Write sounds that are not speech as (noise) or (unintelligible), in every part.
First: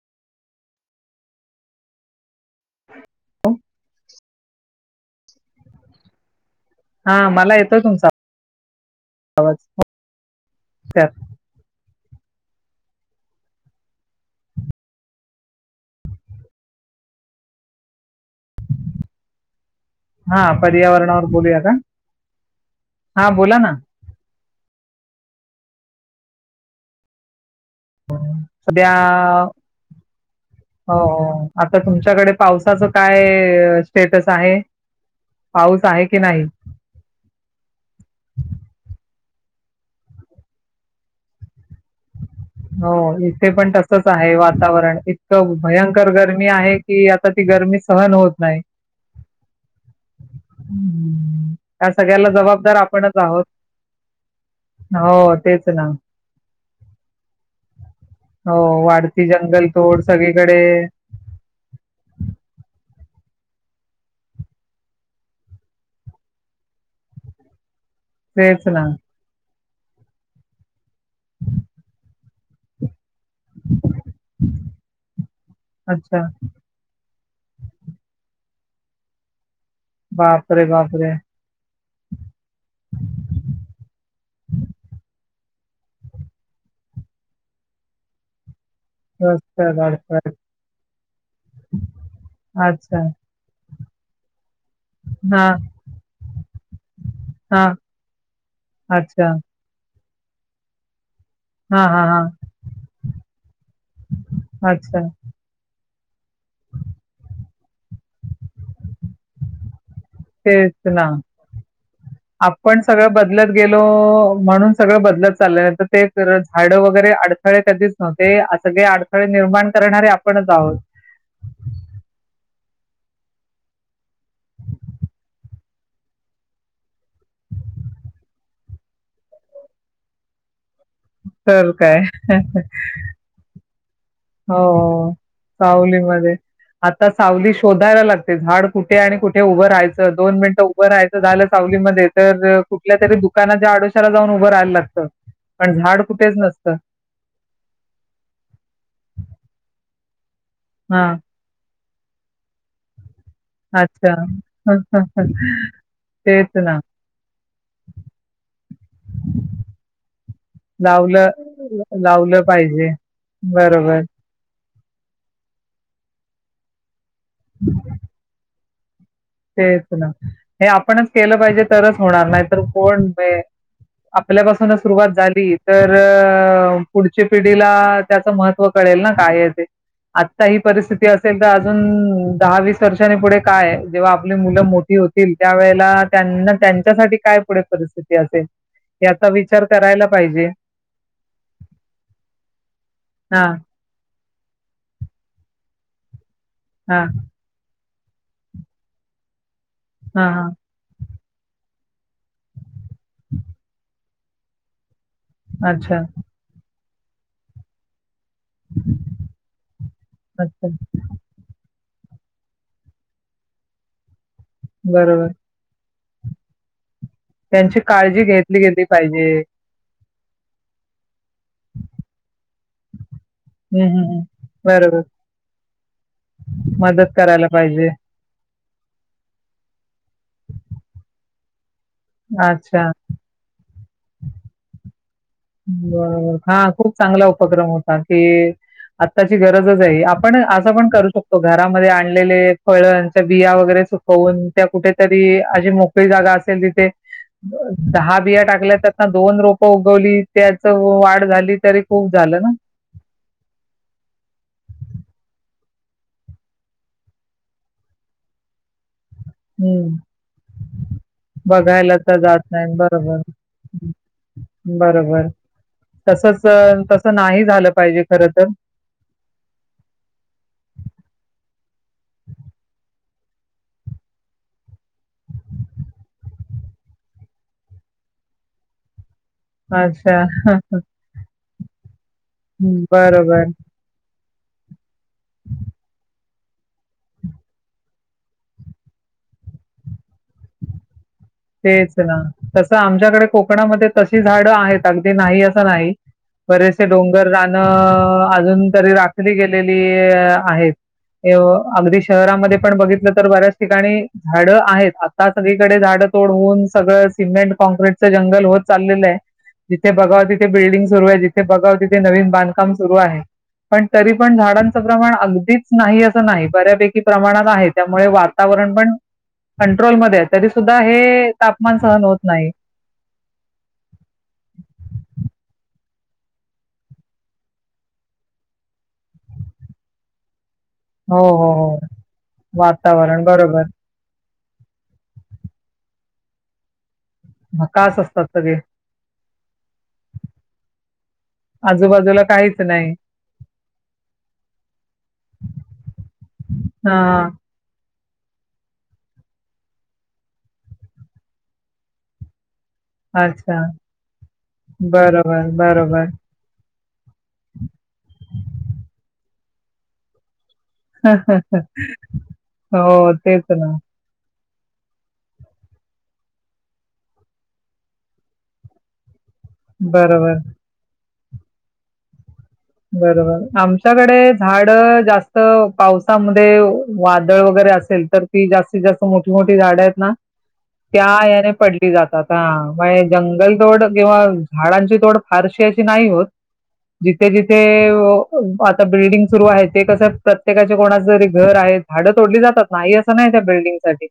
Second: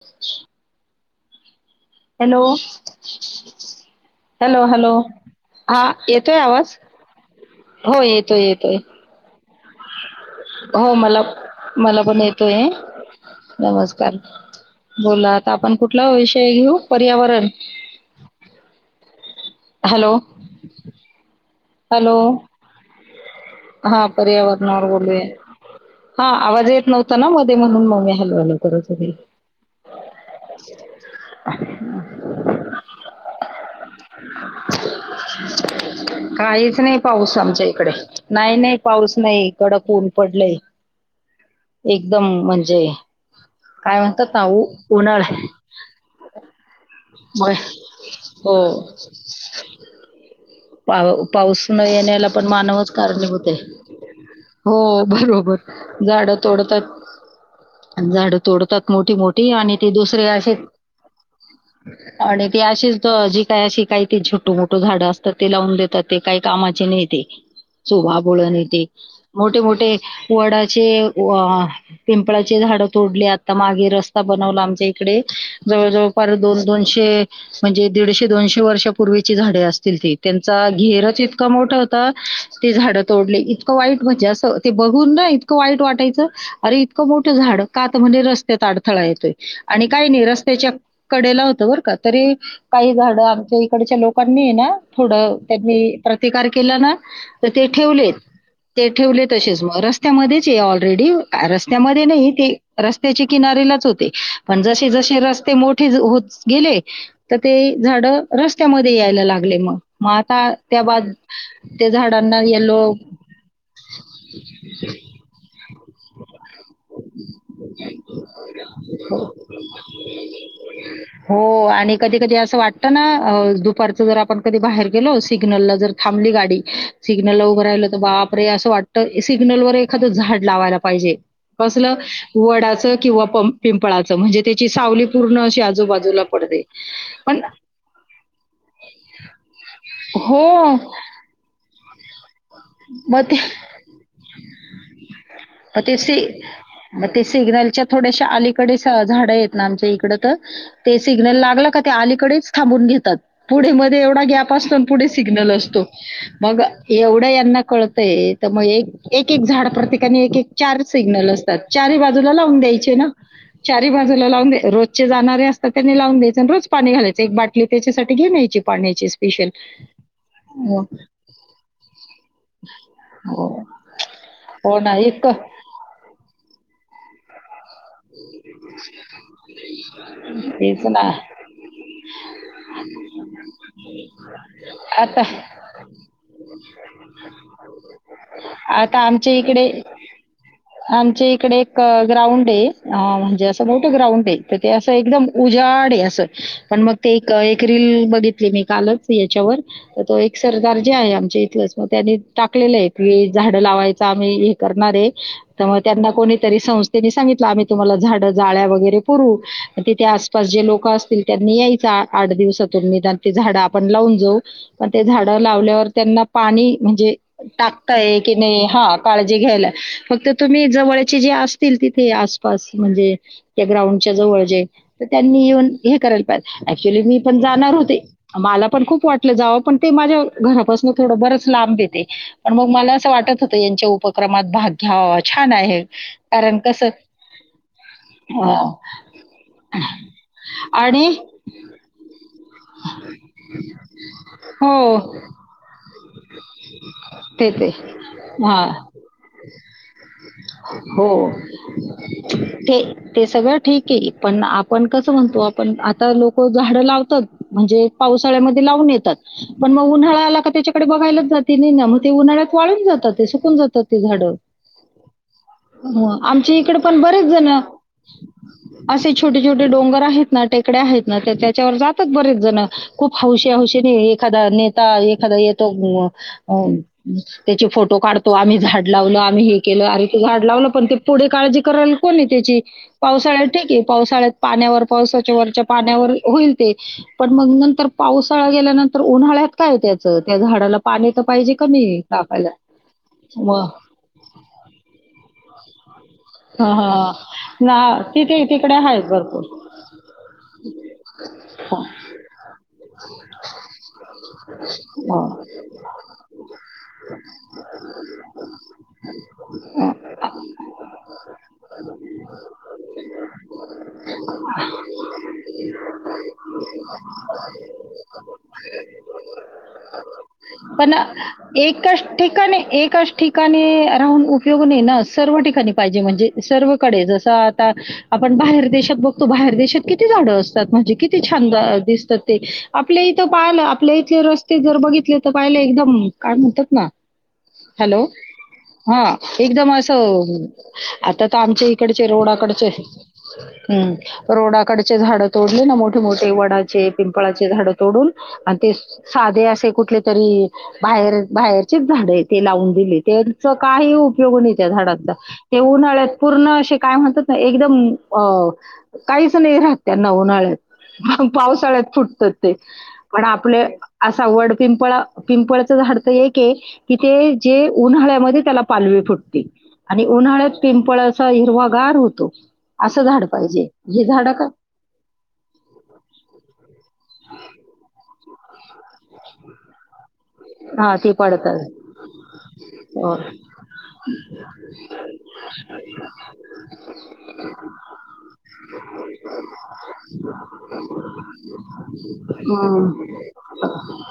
काही. Hello hello hello. हा येतोय आवाज. हा मला येतोय हो तुमचा. येतोय येतोय आवाज. हो मला मला पण येतोय नमस्कार बोलात आपण कुठला विषय घेऊ? पर्यावरण हॅलो हा पर्यावरणावर बोलूया का? हॅलो. हा बोला ना हा पर्यावरन बोल हा आवाज येत नव्हता ना म सध्या हो आता तुमच्याकडे पावसाचं काय स्टेटस आहे पाऊस आहे की नाही काहीच नाही पाऊस आमच्या इकडे नाही नाही पाऊस नाही कडक ऊन पडलंय एक हो इथे पण तसच म्हणतात आहे ना उ वातावरण उन्हाळ इतकं भयंकर गरमी आहे कि आता ती मग गरमी सहन होत नाही हो पाव हम्म. पाऊस न त्या येण्याला सगळ्याला पण जबाबदार मानवच आपणच कारणीभूत आहोत होते हो तेच ना बरोबर झाडं तोडतात झाड हो तोडतात मोठी वाढती मोठी जंगल आणि ते तोड दुसरे असे सगळीकडे आणि ते जी काय अशी काही छोट मोठ झाड अस ते लावून देतात ते काही कामाचे नाही ते सोभ बोळण तेच ना येते मोठे मोठे वडाचे पिंपळाचे झाड तोडले आता मागे रस्ता बनवला आमच्या इकडे जवळ अच्छा जवळपार दोन दोनशे म्हणजे दीडशे दोनशे वर्षापूर्वीची झाडे असतील बापरे त्यांचा बापरे घेरच इतकां मोठा होता ते झाडं तोडली इतकं वाईट म्हणजे असं ते बघून ना इतक वाईट वाटायचं अर इतकं मोठं झाड काात म्हणजे रस्त अडथळा येतोय रस्त्यात आणि काही नाही अडथळे रस्त्याच्या कडेला होत बरं का तरी काही अच्छा झाडं आमच्या थोड्या लोकांनी आहे ना थोड हां, त्यांनी प्रतिकार केला ना तर ते हां. ठेवलेत ते अच्छा. ठेवलेत असच मग रते त्यामध्ये ऑलरेडी हां, रस्त्यामध्ये हां, हां. नाही ते रस्त्याचे किनारेलाच होते पण जसे अच्छा. जसे रस्ते मोठ े होत गेले तर ते झाड रस्त्यामध्ये यायला लागले मग मग आता त्या तेच ना बाद त्या झाडांना आपण येलो सगळं बदलत गेलो म्हणून सगळं बदलत चाललं तर ते झाड वगैरे अडथळे कधीच नव्हते सगळे अडथळे निर्माण करणारे आपणच आहोत दुपारच जर आपण कधी बाहेर गेलो सिग्नल ला जर थांबली गाडी सिग्नल ला उभं राहिलं तर बापरे असं वाटतं सिग्ल वर एखादं झाड लावाय लाग पाहिजे तर कसलं काय. वडाच किंवा पं पिंपळाचं म्हणजे त्याची सावली हो पूर्ण अशी आजूबाजूला सावलीमध्ये पडते. आता पण सावली शोधायला लागते झाड कुठे आणि कुठे उभं राहायचं दोन हो. मिनिटं उभं राहायचं झालं सावलीमध्ये तर कुठल्या तरी मग ते दुकानाच्या आडोशाला जाऊन उभं राहायला लागत पण मग ते झाड सि कुठेच नसत मग ते सिग्नलच्या थोड्याशा अलीकडे स- झाडं आहेतेत ना आम इकड ला त्या अलीकडेच थांबून घेतात पुढे मध्ये एवढा गॅप असतो पुढे सिग्नल अच्छा. असतो तेच मग ना एवढ्या ड प्र चार लावलं सग्नल असतात चजूला लावलं लावून द्याय पाहिजे चजू. बरोबर रोजचे जाणारे असात त्यांनी लावून द्याय रोज पाणी घालायच. एक बाटली त्याच्यासाठी घेन यायची. पडणेचीज. तेच ना हे आपणच केलं पाहिजे तरच होणार नाही. कोण हो हो आपल्यापासूनच ना सुरुवात झाली इतकं तर पुढच्या पिढीला त्याच महत्त्व कळेल ना काय ते आत्ता ही तेच परिस्थिती ना असेल तर अजून दहा वीस वर्षांनी पुढे काय? आपली मुलं मोठी आता होतील त्यावेळेला त्यांना त्यांच्यासाठी काय पुढे परिस्थिती असेल आता याचा आमच्या विचार इकडे करायला पाहिजे आमच्या इकडे एक ग्राउंड आहे हा म्हणजे असं ग्राउंड आहे. तर ते असं एकदम उजाड आहे असं पण मग हा ते एक. डील बघितली मी कालच याच्यावर तर तो हा एक हा सरकार जे आहे आम त्यांनी टाकलेलं आहे. झाडं लावायच. आम्ही हे करणार आहे. तर मग अच्छा त्यांना कोणीतरी संस्था त्यांनी सांगलं आम्ही तुम्हाला झाडं जाळ्या वगैरे पुरवू तिथे आसपास जे अच्छा लोक असतील त्यांनी याय. आठ दिवसातून निदान ते झाडं आपण लावून जाऊ. मग ते बरोबर झाड लावल्यावर त्यांना पाणी म्हणजे त्यांचे काय आहे की नाही हा काळजी घ्यायला फक्त तुम्ही जवळ जवळचे जे असतील तिथे आसपास म्हणजे त्या हम्म ग्राउंड हम्म च्या हम्म. जवळ जे बरोबर तर त्यांनी येऊन हे करायला पाहिजे ऍक्च्युली मदत मी पण करायला जाणार पाहिजे. होते मला पण पण खूप वाटलं जावं पण ते माझ्या घरापासन थोडं बरच लांब आहे ते पण मग अच्छा. मला असं वाटत होतं यांच्या उपक्रमात भाग घ्यावा हो. हा खूप चांगला उपक्रम होता कि अ आताची गरजच आहे. आपण असं पण आणि करू शकतो. घरामध्ये आणलेले फळच्या बिया वगैरे सुकवून त्या हो कुठेतरी अशी मोकळी जागा असेल तिथे ते ते दहा बिया हा टाकल्यात आता दोन रोपं उगवली. त्याचं हो वाढ झाली तरी खूप झालं ना. ते ते सगळं ठीक आहे पण आपण कसं म्हणतो पण आता लोक झाडं लावतात म्हणजे पावसाळ्यामध्ये लावून येतात. पण मग हं. उन्हाळा आला का त्याच्याकडे बघायलाच जाती नाही ना बघायला ते तर जात उन्हाळ्यात नाही. वाळून जातात बरोबर. ते सुकून जातात हं. ते झाड बरोबर. तसंच आमची अ, इकडे पण तसं बरेच नाही जण झालं पाहिजे खरं तर. असे छोटे छोटे डोंगर आहेत. ना टेकड्या आहेत ना त्याच्यावर जातात बरेच जण खूप हौशी हौशीने एखादा नेता एखादा येतो अ त्याचे फोटो काढतो आम्ही झाड लावलो आणि हे केलं अरे ते अच्छा. झाड लावण पण ते पुढे काळजी कराल. कोणी त्याची पावसाळ्यात बरोबर. ठीक आहे पावसाळ्यात पाण्यावर पावसाच्या वरच्या पाण्यावर होईल ते पण मग नंतर पावसाळा गेल्यानंतर उन्हाळ्यात काय त्याचं त्या झाडाला पाणी तर पाहिजे तेच कमी ना टाकायला. तसं आमच्याकडे मग कोकणामध्ये तशी झाडं आहेत. अगदी नाही अस ला आहे हां, बरेचसे हां. डोंगर ना रानं तिथे अजून तिकडे तरी आहेत राखली भरपूर. गेलेली आहेत. हां, अगदी शहरामध्ये पण बघितलं तर बऱ्याच ठिकाणी झाडं आहेत. हां. आता सगळीकडे झाड सगळं सिमेंट कॉन्क्रीटचं जंगल होत चाललेलं आहे. जिथे बघावा तिथे बिल्डिंग सुरू बा तिथे नवीन बांधकाम सुरू आहे. पण तरी पण झाडांच प्रमाण अगदीच नाही. अस नाही बऱ्यापैकी प्रमाणात आहे. त्यामुळे वातावरण पण कंट्रोलमध्ये तरी सुद्धा हे तापमान एकाच सहन होत नाही. ठिकाणी एकाच ठिकाणी राहून उपयोग नाही ना सर्व ठिकाणी पाहिजे म्हणजे सर्वकडे जस आता आपण बाहेर देशात बघतो बाहेर देशात किती झाड असत. म्हणजे हो, किती छान हो, हो. दिसतात. ते आपल्या वातावरण इथं पालं बरोबर. आपल्या इथे रस्त ते जर बघितले तर पहिले एकदम काय म्हणतात ना ह काच हॅलो? असतात सगळे हां, एकदम असं आता तर आमच्या इकडचे आजूबाजूला काहीच रोडाकडचे नाही. हम् रोडाकडचे झाड तोडले. ना मोठे मोठे वडाचे हां, पिंपळाचे झाड तोडून आणि ते साधे असे कुठले तरी बाहेर बाहेरचेच झाडे आहे. ते लावून दिली त्याचा अच्छा. काही उपयोग नाही. त्या झाडांचा बरोबर, ते बरोबर. उन्हाळ्यात पूर्ण काय एकदम काही इथं नाही राहत त्यांना उन्हाळ्यात. पावसाळ्यात फुटत ते हो, पण तेच आपले ना. असा वड पिंपळा पिंपळचं झाड तर एक हे की ते जे उन्हाळ्यामध्ये त्याला पालवी फुटते. आणि बरोबर, उन्हाळ्यात पिंपळ हिरवा गार होतो. असं झाड बरोबर. पाहिजे हे आमच्याकडे का झाड जास्त पावसामध्ये वादळ वगैरे असेल तर की जास्तीत जास्त. मोठी मोठी झाड आहेत ना हा त्या ते याने पडतात पडली जातात हा. हो. जंगल तोड किंवा झाडांची तोड फारशी अशी नाही होत. जि ते जिथे ओ आता बिल्डिंग सुरू आहेत. ते कसं प्रत्येकाचे कोणाचं तरी घर आहे, झाडं तोडली जातात नाही हम्म. असं नाही त्या बिल्डिंग साठी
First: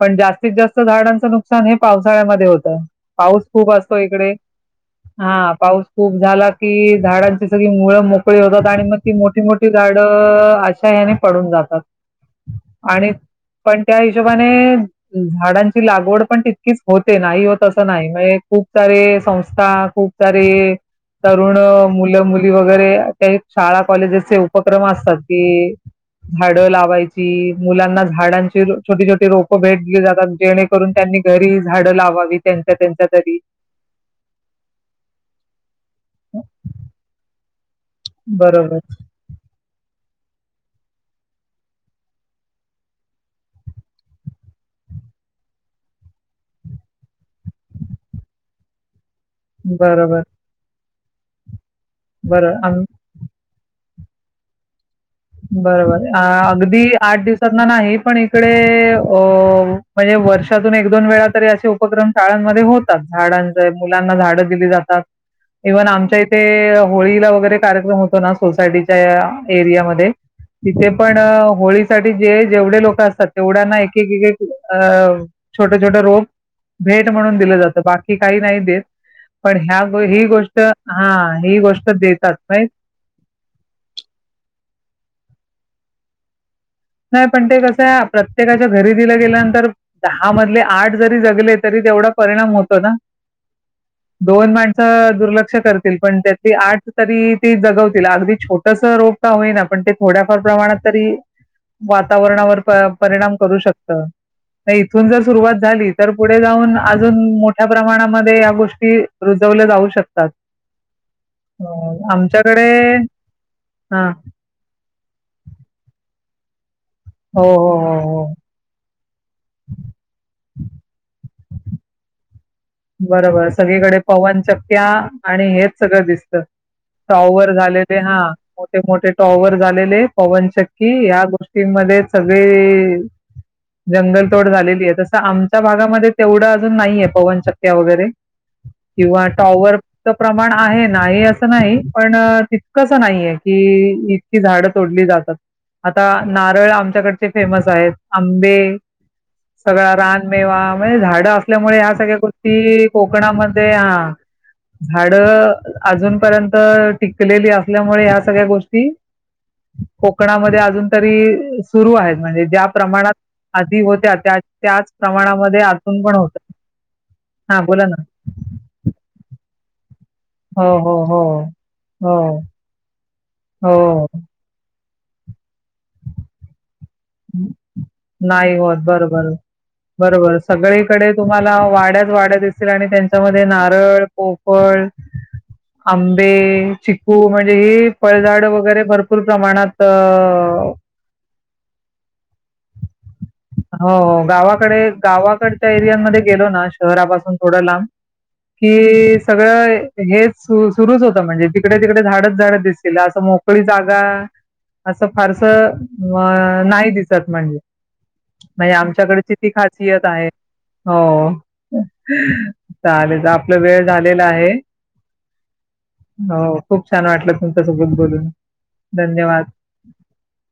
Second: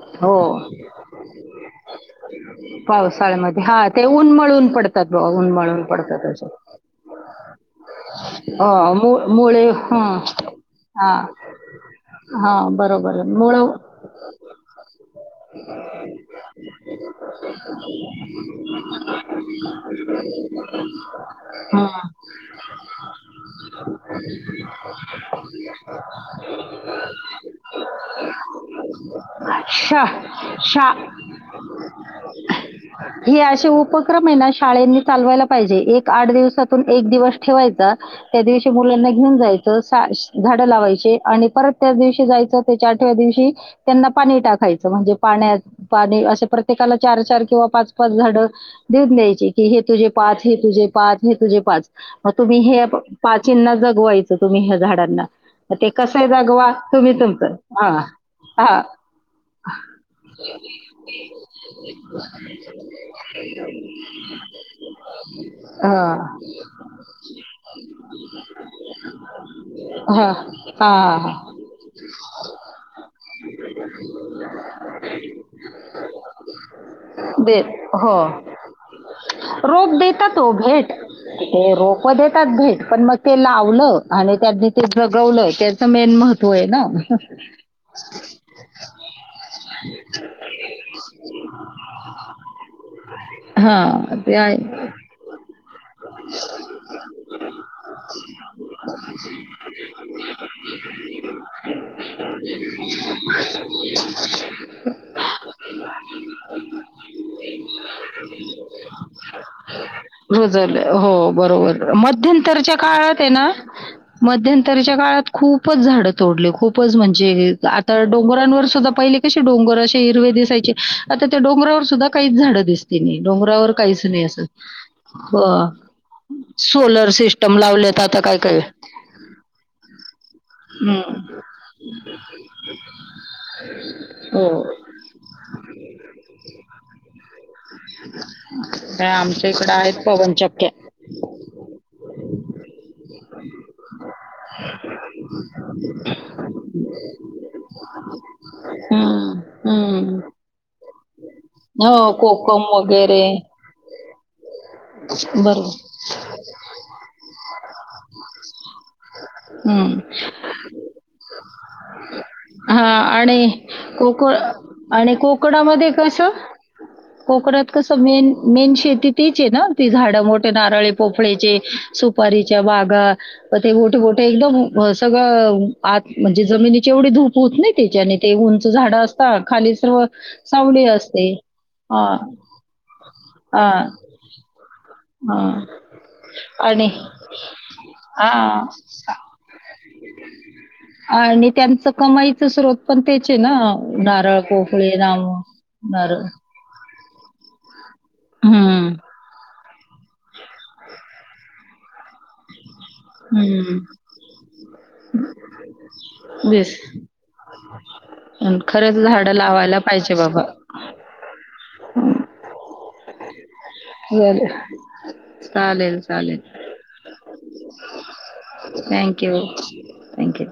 पण हो जास्तीत जास्त झाडांचं नुकसान हे पावसा (unintelligible) हे होतं पाऊस पावसाळ्यामध्ये खूप हा असतो ते इकडे. उन्मळून पडतात बाबा हा. उन्मळून पाऊस खूप पडतात असे झाला की झाडा सगळी मुळ मोकळी होतात आणि हो मग ती मु- मोठी मुळे मोठी झाडं हं. अ अशा हा याने पडून जातात हा आणि बरोबर मुळ पण त्या हिशोबाने झाडांची लागवड पण तितकीच होते नाही होत असं नाही, म्हणजे खूप सारे संस्था खूप सारे तरुण हं. मुल मुली वगैरे काही शाळा कॉलेजेसचे उपक्रम असतात की, झाड लावायची मुलांना झाडांची छोटी छोटी रोप भेट दिली शा जातात जेणेकरून शा त्यांनी घरी झाडं लावावी त्यांच त्यांच तरी. हे असे उपक्रम आहे ना शाळेंनी चालवायला पाहिजे एक. आठ दिवसातून एक दिवस. ठेवाईल. त्या दिवशी बरोबर, मुलांना घेऊन जायच अस काश झाड लावायची आणि परत त्या दिवशी जायचं त्याच्या आठव्या दिवशी त्यांना पाणी टाक. द्यायचं म्हणजे पाण्यात पाणी असे प्रत्येकाला चार, चार किंवा पाच, पाच झाड देऊन द्याय जे की हे तुझे बरोबर, पाच, हे तुझे पाच हे तुझे पाच. मग बरं तुम्ही आम हे प पाचीना जग बुवायचं तुम्ही ह्या झाडात. बरोबर. अ अगदी आठ तुमचं. दिवसातना नाही हां. पण इकडे हां. अ हो म्हणजे वर्षातून एक, दोन वेळा तरी असे उपक्रम शाळांमध्ये होतात. झाडांचे मुलांना झाडं दिली जातात. इव्हन हां. आमच्या इथे होळीला वगैरे कार्यक्रम होतो ना सोसायटीच्या एरियामध्ये हां. तिथे हां. पण हां. होळीसाठी जे जेवढे लोक असतात. तेवढ्यांना एक एक अ छोट छोट रोप भेट म्हणून दिलं दे जातं बाकी हो. काही नाही देत. पण ह्या रोप ही देतात हो गोष्ट भेट हा ही ते गोष्ट रोप देतात नाही. भेट पण मग ते लावलं आणि त्यांनी ते जगवलं त्याचं मेन महत् नाही. पण ते कसं आहे प्रत्येकाच्या घरी दिल गेल्यानंतर दहा मधले आठ जरी जगले तरी तेवढा परिणाम होतो ना. हा ते दोन आहे माणसं दुर्लक्ष करतील पण त्यातली आठ तरी ते जगवतील अगदी छोटस रोप का होईना पण ते थोड्याफार प्रमाणात तरी वातावरणावर प परिणाम करू शक इथून जर सुरुवात झाली तर पुढे जाऊन अजून मोठ्या प्रमाणामध्ये या गोष्टी रुजवल्या जाऊ शकतात. रुजवलं हो बरोबर मध्यंतरच्या आमच्याकडे काळात आहे ना ह झाड तोडले खूप पच म्हणजे आता हो, हो. डोंगर पहिले क डोंगर असे हिरवे दिसायचे. आता त्या डोंगरावर सुद्धा काही झाड. बरोबर सगळीकडे पवनचक्क्या आणि हेच सगळं दिसत सोलर टॉवर सिस्टम झालेले. लावलेत हा आता काय काय मोठे मोठे टॉवर झालेले. पवनचक्की हम्म. ह्या गोष्टींमध्ये सगळी जंगलतोड हो झालेली आहे, तसं आमच्या भागामध्ये तेवढं अजून नाहीय. पवनच चक्क्या वगैरे काय किंवा आमच्या इकडं आहेत टॉवरच प्रमाण पवनचक्क्या. आहे नाही असं नाही पण तितकंस नाही आहे कि इतकी झाडं तोडली जातात आता नारळ आमच्याकडचे फेमस आहेत. आंबे हम्म सगळा हम्म रानमेवा म्हणजे झाडं असल्यामुळे ह्या हो सगळ्या गोष् कोकम ती वगैरे कोकणामध्ये हा झाड बरोबर अजून पर्यंत टिकलेली, असल्यामुळे ह्या सगळ्या गोष्टी हम्म कोकणामध्ये अजून तरी सुरू आहेत. म्हणजे ज्या हा प्रमाणात आणि आधी होत्या कोकण त्या त्याच आणि प्रमाणामध्ये कोकणामध्ये अजून पण कसं होत. कोकणात तर सगळ्यांची में शेती तीच आहे ना. त झा मोठे हो, नारळे, हो, हो. पोपळेचे, हो, सुपारीच्या बागा, ते मोठे हो. मोठे एकदम सगळं आत म्हणजे जमिनी जेवढी धूप होत नाही त्याच्याने ते नाही उंच होत. झाड बरोबर, असता खाली सर्व सावली असते. वाढत दितील आणि त्यांच्यामध्ये हा नारळ पोपळ हा आंबे आणि चिकू म्हणजे ही फळझाड हा वगैरे भरपूर प्रमाणात अ... कमाईच स्रोत पण तेच हाय ना हो, हो. नारळ कोकळे गावाकडे नाम गावाकडच्या एरियांमध्ये नारळ गेलो ना, शहरापासून थोडं लांब हम्म कि सगळं हे सु सुरुच होतं म्हणजे, तिकडे तिकडे झाडच झाडत दिस मोकळी हम्म जागा अस फारस अ दिस नाही पण (unintelligible) खरंच झाडं आमच्याकडची ती लावायला खासियत पाहिजे आहे. बाबा. हो चालेल. आप वेळ झालेला बर. आहे. चालेल चालेल खूप छान वाटलं तुमच्या सोबत बोलून थँक्यू धन्यवाद. थँक्यू.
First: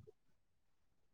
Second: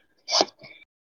(inaudible)